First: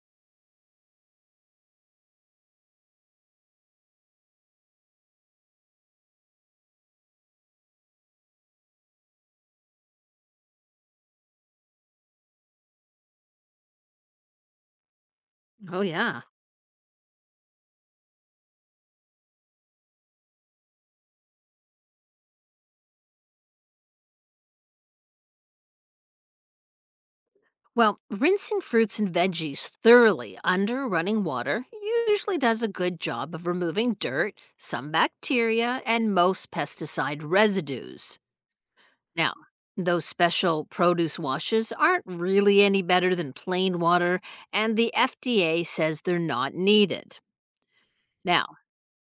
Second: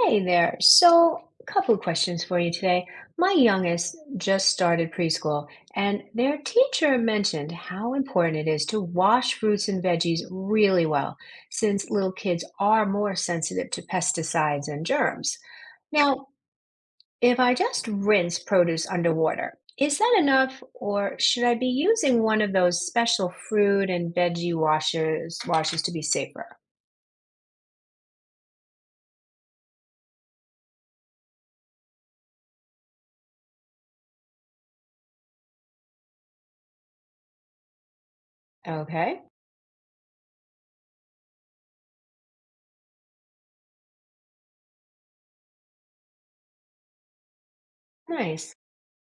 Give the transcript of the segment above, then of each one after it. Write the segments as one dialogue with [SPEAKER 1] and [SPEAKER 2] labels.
[SPEAKER 1] Hey there. So, a couple of questions for you today. My youngest just started preschool, and their teacher mentioned how important it is to wash fruits and veggies really well, since little kids are more sensitive to pesticides and germs.
[SPEAKER 2] Oh, yeah.
[SPEAKER 1] Now, if I just rinse produce underwater, is that enough, or should I be using one of those special fruit and veggie washers washes to be safer?
[SPEAKER 2] Well, rinsing fruits and veggies thoroughly under running water usually does a good job of removing dirt, some bacteria, and most pesticide residues.
[SPEAKER 1] Okay,
[SPEAKER 2] Now, those special produce washes aren't really any better than plain water, and the FDA says they're not needed. Now,
[SPEAKER 1] nice.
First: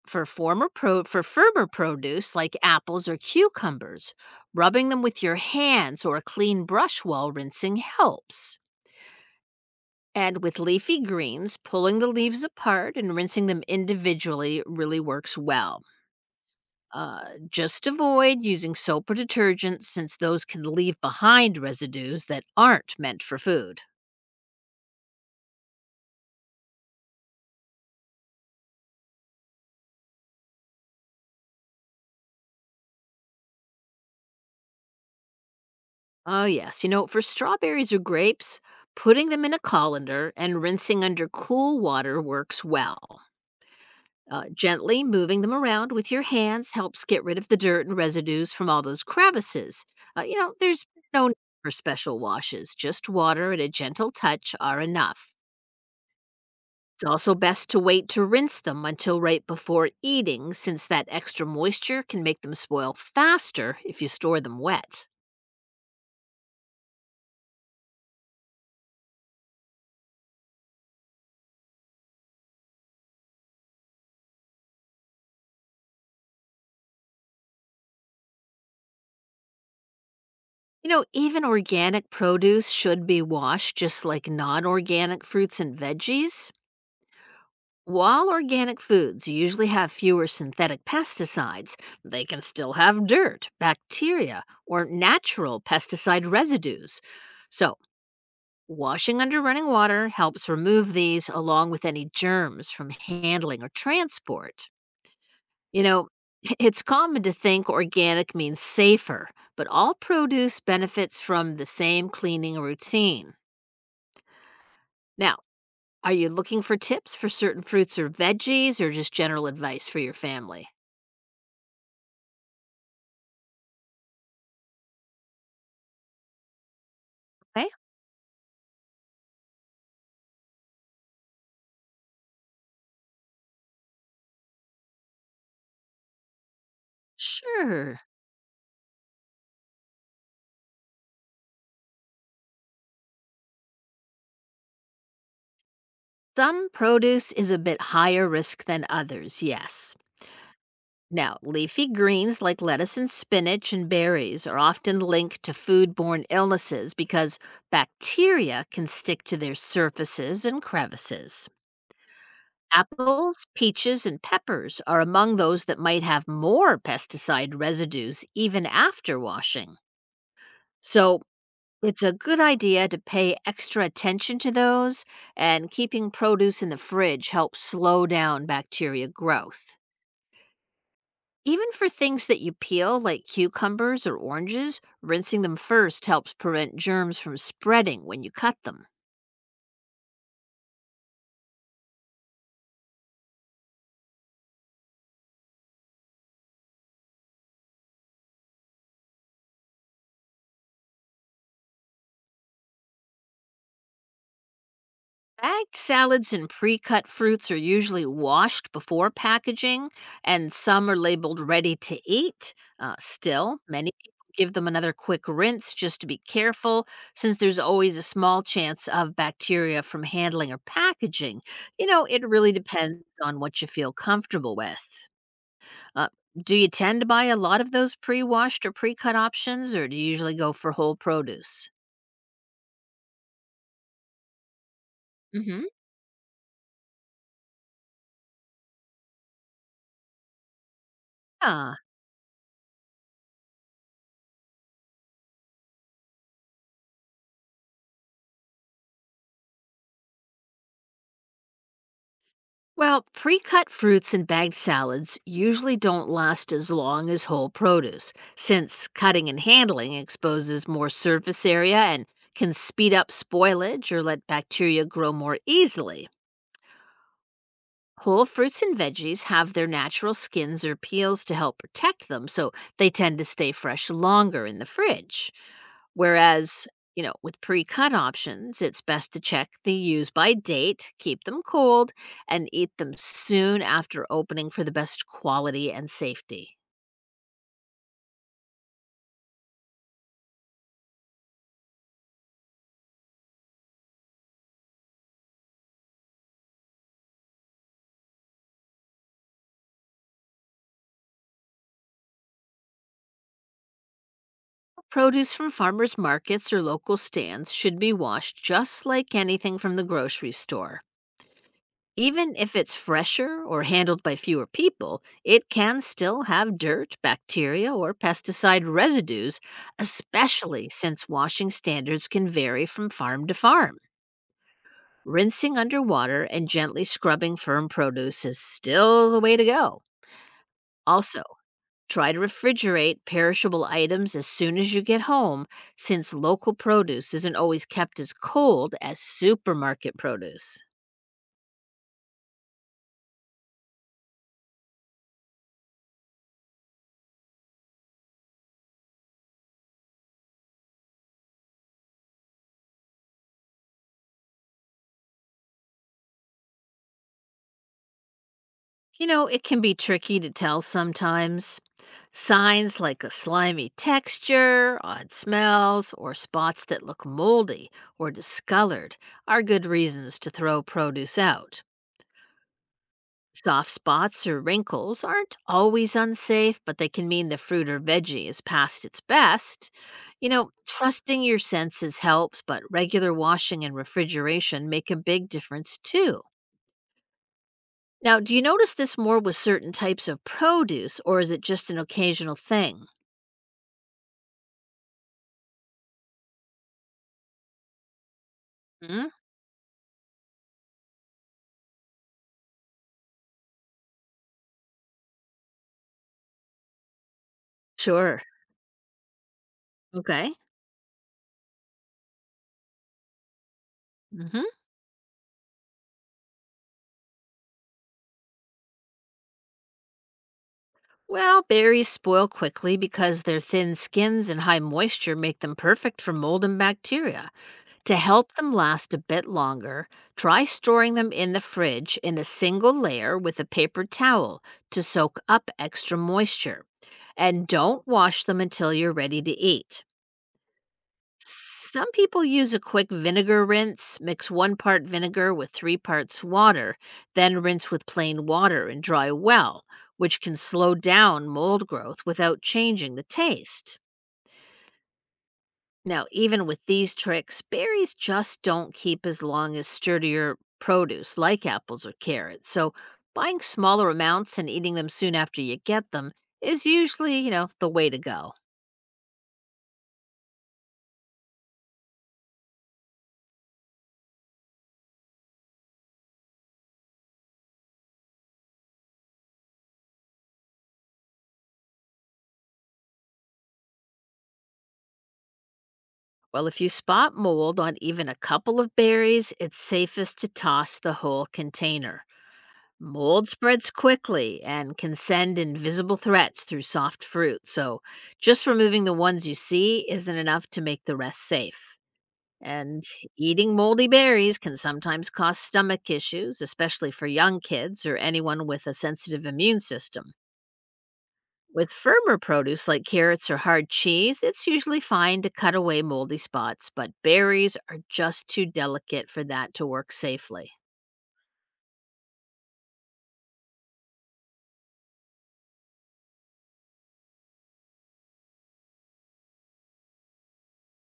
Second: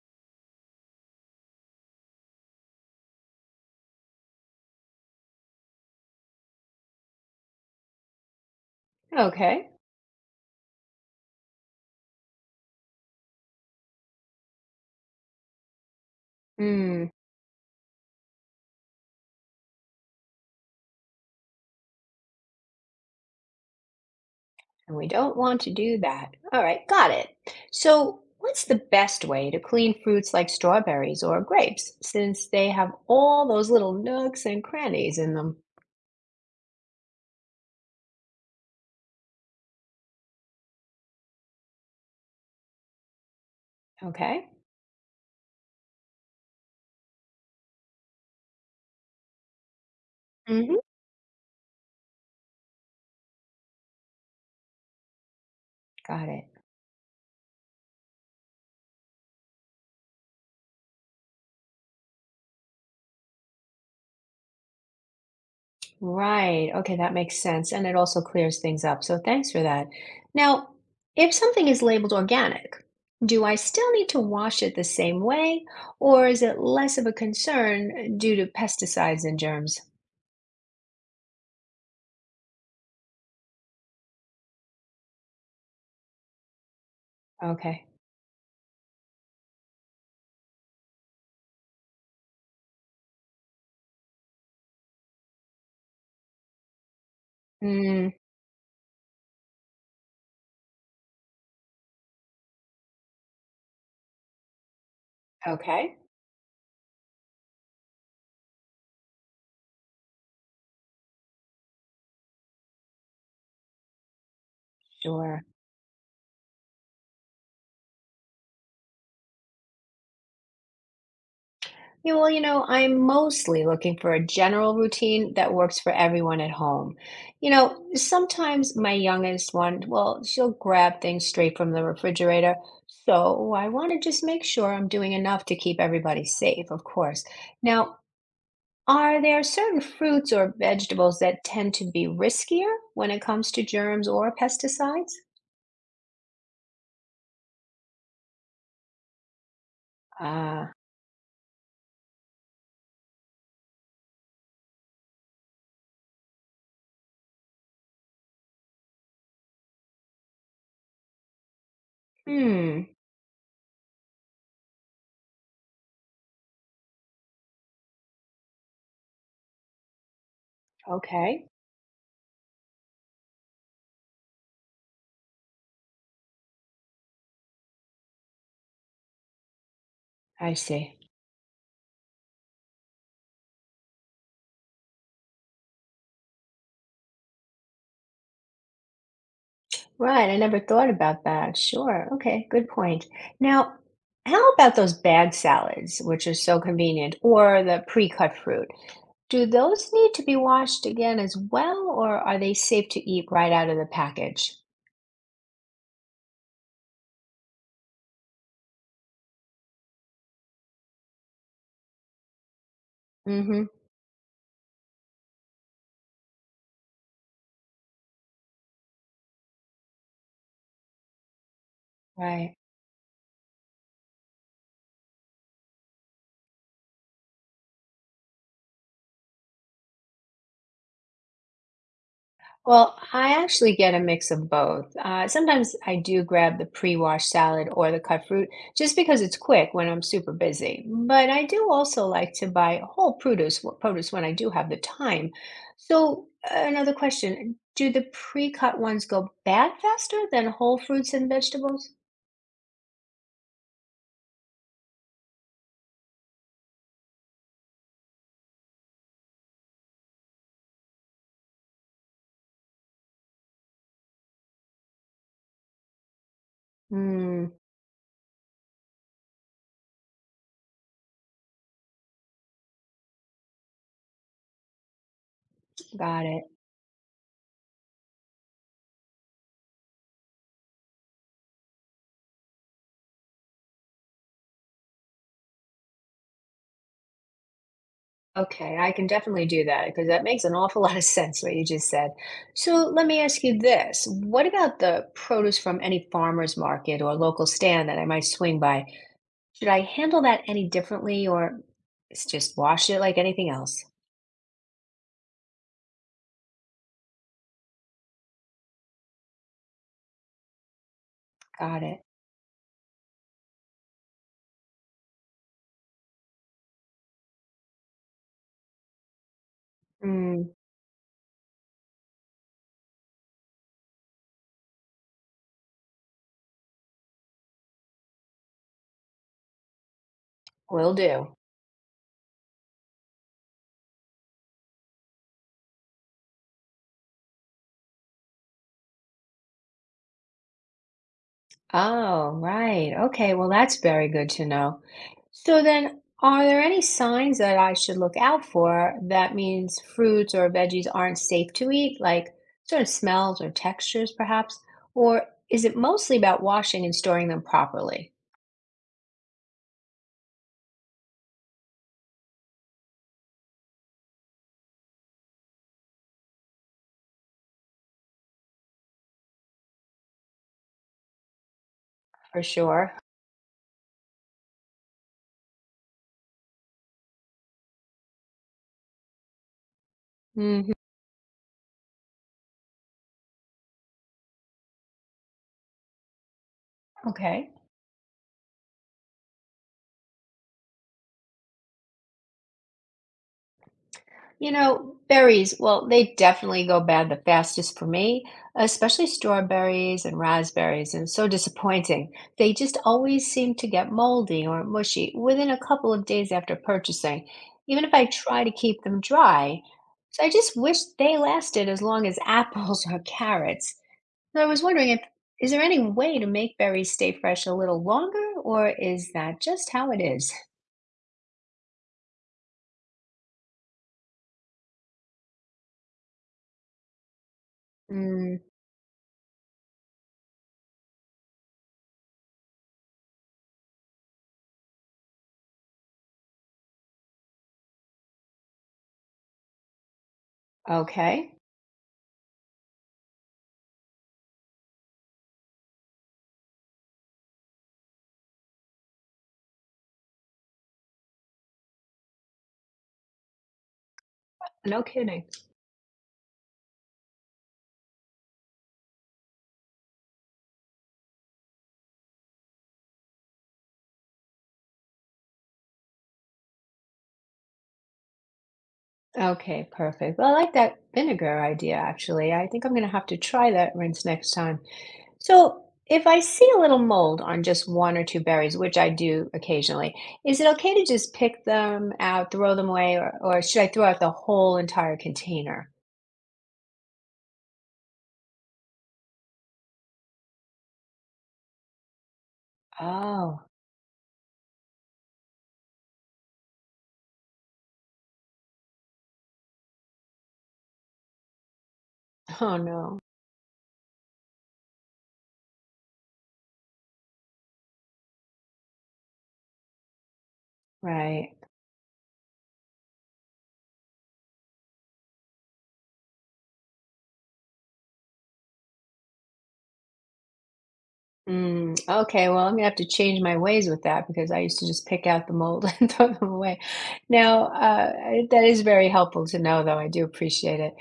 [SPEAKER 2] for firmer produce like apples or cucumbers, rubbing them with your hands or a clean brush while rinsing helps.
[SPEAKER 1] Okay.
[SPEAKER 2] And with leafy greens, pulling the leaves apart and rinsing them individually really works well.
[SPEAKER 1] Hmm.
[SPEAKER 2] Uh, just avoid using soap or detergent since those can leave behind residues that aren't meant for food.
[SPEAKER 1] And we don't want to do that. All right, got it. So, what's the best way to clean fruits like strawberries or grapes since they have all those little nooks and crannies in them?
[SPEAKER 2] Oh, yes. You know, for strawberries or grapes, putting them in a colander and rinsing under cool water works well. Uh,
[SPEAKER 1] Okay.
[SPEAKER 2] gently moving them around with your hands helps get rid of the dirt and residues from all those crevices. You know,
[SPEAKER 1] Mm-hmm.
[SPEAKER 2] there's no need for special washes, just water and a gentle touch are enough.
[SPEAKER 1] Got it.
[SPEAKER 2] It's also best to wait to rinse them until right before eating, since that extra moisture can make them spoil faster if you store them wet.
[SPEAKER 1] Right. Okay, that makes sense. And it also clears things up. So, thanks for that. Now, if something is labeled organic, do I still need to wash it the same way, or is it less of a concern due to pesticides and germs?
[SPEAKER 2] You know, even organic produce should be washed just like non organic fruits and veggies.
[SPEAKER 1] Okay.
[SPEAKER 2] While organic foods usually have fewer synthetic pesticides, they can still have dirt, bacteria, or natural pesticide residues. So,
[SPEAKER 1] Mm,
[SPEAKER 2] washing under running water helps remove these along with any germs from handling or transport. You
[SPEAKER 1] okay.
[SPEAKER 2] know, it's common to think organic means safer, but all produce benefits from the same cleaning routine. Now,
[SPEAKER 1] Sure.
[SPEAKER 2] are you looking for tips for certain fruits or veggies or just general advice for your family?
[SPEAKER 1] Yeah, well, you know, I'm mostly looking for a general routine that works for everyone at home. You
[SPEAKER 2] Okay.
[SPEAKER 1] know, sometimes my youngest one, well, she'll grab things straight from the refrigerator. So I want to just make sure I'm doing enough to keep everybody safe, of course.
[SPEAKER 2] Sure.
[SPEAKER 1] Now, are there certain fruits or vegetables that tend to be riskier when it comes to germs or pesticides?
[SPEAKER 2] Some produce is a bit higher risk than others, yes.
[SPEAKER 1] Ah,
[SPEAKER 2] Now, leafy greens like lettuce and spinach and berries are often linked to foodborne illnesses because bacteria can stick to their surfaces and crevices.
[SPEAKER 1] hmm,
[SPEAKER 2] Apples, peaches, and peppers are among those that might have more pesticide residues even after washing. So,
[SPEAKER 1] okay,
[SPEAKER 2] it's a good idea to pay extra attention to those, and keeping produce in the fridge helps slow down bacteria growth.
[SPEAKER 1] I see.
[SPEAKER 2] Even for things that you peel, like cucumbers or oranges, rinsing them first helps prevent germs from spreading when you cut them.
[SPEAKER 1] Right, I never thought about that. Sure. Okay, good point. Now, how about those bag salads, which are so convenient, or the pre-cut fruit? Do those need to be washed again as well, or are they safe to eat right out of the package?
[SPEAKER 2] Bagged salads and pre cut fruits are usually washed before packaging, and some are labeled ready to eat. Still,
[SPEAKER 1] Mm-hmm.
[SPEAKER 2] many people give them another quick rinse just to be careful, since there's always a small chance of bacteria from handling or packaging. You know, it really
[SPEAKER 1] Right.
[SPEAKER 2] depends on what you feel comfortable with. Uh, do you tend to buy a lot of those pre washed or pre cut options, or do you usually go for whole produce?
[SPEAKER 1] Well, I actually get a mix of both.
[SPEAKER 2] Mm
[SPEAKER 1] Sometimes I do grab the pre-washed salad or the cut fruit just because it's quick when I'm super busy. But I do
[SPEAKER 2] hmm.
[SPEAKER 1] also like to buy whole produce, produce when I do have the time. So, another question, do the pre-cut ones go bad faster than whole fruits and vegetables?
[SPEAKER 2] Well, pre cut fruits and bagged salads usually don't last as long as whole produce, since cutting and handling exposes more surface area and can speed up spoilage or let bacteria grow more easily.
[SPEAKER 1] Mm,
[SPEAKER 2] Whole fruits and veggies have their natural skins or peels to help protect them, so they tend to stay fresh longer in the fridge.
[SPEAKER 1] got it.
[SPEAKER 2] Whereas, you know, with pre cut options, it's best to check the use by date, keep them cold, and eat them soon after opening for the best quality and safety.
[SPEAKER 1] Okay, I can definitely do that because that makes an awful lot of sense what you just said. So let me ask you this. What about the produce from any farmer's market or local stand that I might swing by? Should I handle that any differently or just wash it like anything else?
[SPEAKER 2] Produce from farmers markets or local stands should be washed just like anything from the grocery store.
[SPEAKER 1] Got it.
[SPEAKER 2] Even if it's fresher or handled by fewer people, it can still have dirt, bacteria, or pesticide residues,
[SPEAKER 1] Mm,
[SPEAKER 2] especially since washing standards can vary from farm to farm. Rinsing underwater and gently scrubbing firm produce is still the way to go.
[SPEAKER 1] will
[SPEAKER 2] Also,
[SPEAKER 1] do.
[SPEAKER 2] try to refrigerate perishable items as soon as you get home, since local produce isn't always kept as cold as supermarket produce.
[SPEAKER 1] Oh, right. Okay. Well, that's very good to know. So then, are there any signs that I should look out for that means fruits or veggies aren't safe to eat, like certain smells or textures, perhaps? Or is it mostly about washing and storing them properly?
[SPEAKER 2] You know, it can be tricky to tell sometimes. Signs like a slimy texture, odd smells, or spots that look moldy or discolored are good reasons to throw produce out.
[SPEAKER 1] For sure.
[SPEAKER 2] Soft spots or wrinkles aren't always unsafe, but they can mean the fruit or veggie is past its best. You know,
[SPEAKER 1] Hmm.
[SPEAKER 2] trusting your senses helps, but regular washing and refrigeration make a big difference too.
[SPEAKER 1] Okay.
[SPEAKER 2] Now, do you notice this more with certain types of produce, or is it just an occasional thing?
[SPEAKER 1] You know, berries, well, they definitely go bad the fastest for me,
[SPEAKER 2] Mm.
[SPEAKER 1] especially strawberries and raspberries, and so disappointing. They just always seem to get moldy or mushy within a couple of days after purchasing, even if I
[SPEAKER 2] Sure.
[SPEAKER 1] try to keep them dry. So I
[SPEAKER 2] Okay.
[SPEAKER 1] just wish they lasted as long as apples or carrots. So I
[SPEAKER 2] Hmm.
[SPEAKER 1] was wondering if is there any way to make berries stay fresh a little longer, or is that just how it is?
[SPEAKER 2] Well, berries spoil quickly because their thin skins and high moisture make them perfect for mold and bacteria. To help
[SPEAKER 1] Mm,
[SPEAKER 2] them last a bit longer, try storing them in the fridge in a single layer with a paper towel to soak up extra moisture. And don't wash them until you're ready to eat.
[SPEAKER 1] okay.
[SPEAKER 2] Some people use a quick vinegar rinse, mix one part vinegar with three parts water, then rinse with plain water and dry well, which can slow down mold growth without changing the taste.
[SPEAKER 1] No kidding.
[SPEAKER 2] Now, even with these tricks, berries just don't keep as long as sturdier produce like apples or carrots. So, buying smaller amounts and eating them soon after you get them is usually, you know, the way to go.
[SPEAKER 1] Okay, perfect. Well, I like that vinegar idea actually. I think I'm gonna have to try that rinse next time. So, if I see a little mold on just one or two berries, which I do occasionally, is it okay to just pick them out, throw them away, or should I throw out the whole entire container?
[SPEAKER 2] Well, if you spot mold on even a couple of berries, it's safest to toss the whole container. Mold
[SPEAKER 1] Oh,
[SPEAKER 2] spreads quickly and can send invisible threats through soft fruit, so just removing the ones you see isn't enough to make the rest safe.
[SPEAKER 1] oh
[SPEAKER 2] And
[SPEAKER 1] no.
[SPEAKER 2] eating moldy berries can sometimes cause stomach issues, especially for young kids or anyone with a sensitive immune system.
[SPEAKER 1] Right.
[SPEAKER 2] With firmer produce like carrots or hard cheese, it's usually fine to cut away moldy spots, but berries are just too delicate for that to work safely.
[SPEAKER 1] Mm, okay, well, I'm gonna have to change my ways with that because I used to just pick out the mold and throw them away. Now, that is very helpful to know, though. I do appreciate it.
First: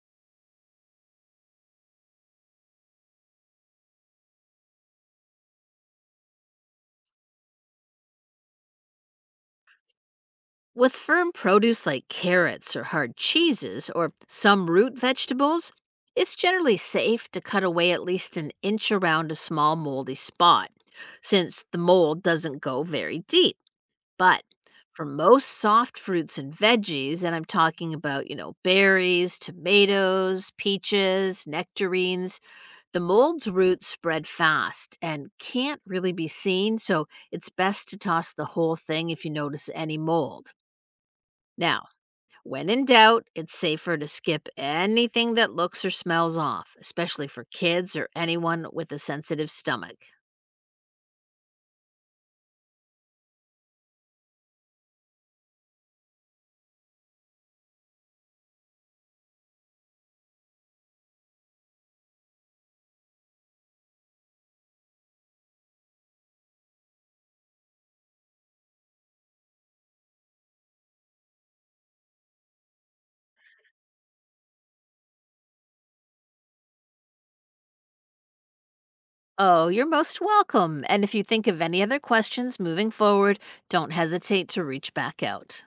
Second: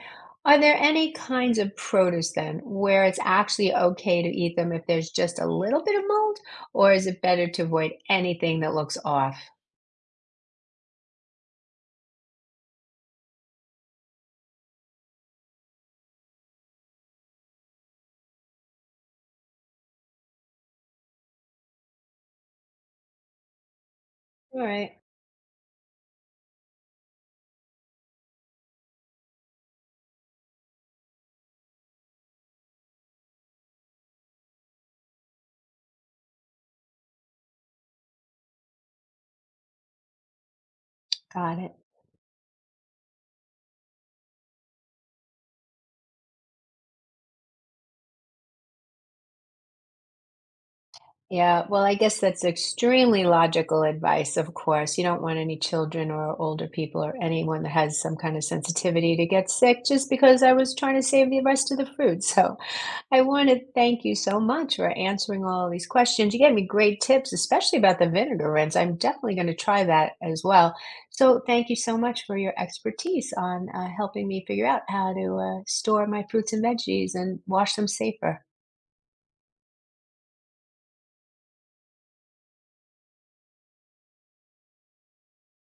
[SPEAKER 1] Are there any kinds of produce then where it's actually okay to eat them if there's just a little bit of mold, or is it better to avoid anything that looks off?
[SPEAKER 2] With firm produce like carrots or hard cheeses or some root vegetables, it's generally safe to cut away at least an inch around a small moldy spot, since the mold doesn't go very deep. But
[SPEAKER 1] All right,
[SPEAKER 2] for most soft fruits and veggies, and I'm talking about, you know, berries, tomatoes, peaches, nectarines, the mold's roots spread fast and can't really be seen, so it's best to toss the whole thing if you notice any mold.
[SPEAKER 1] got it.
[SPEAKER 2] Now, when in doubt, it's safer to skip anything that looks or smells off, especially for kids or anyone with a sensitive stomach.
[SPEAKER 1] Yeah, well, I guess that's extremely logical advice, of course. You don't want any children or older people or anyone that has some kind of sensitivity to get sick just because I was trying to save the rest of the fruit. So I want to thank you so much for answering all these questions. You gave me great tips, especially about the vinegar rinse. I'm definitely going to try that as well. So thank you so much for your expertise on helping me figure out how to store my fruits and veggies and wash them safer.
[SPEAKER 2] Oh, you're most welcome. And if you think of any other questions moving forward, don't hesitate to reach back out.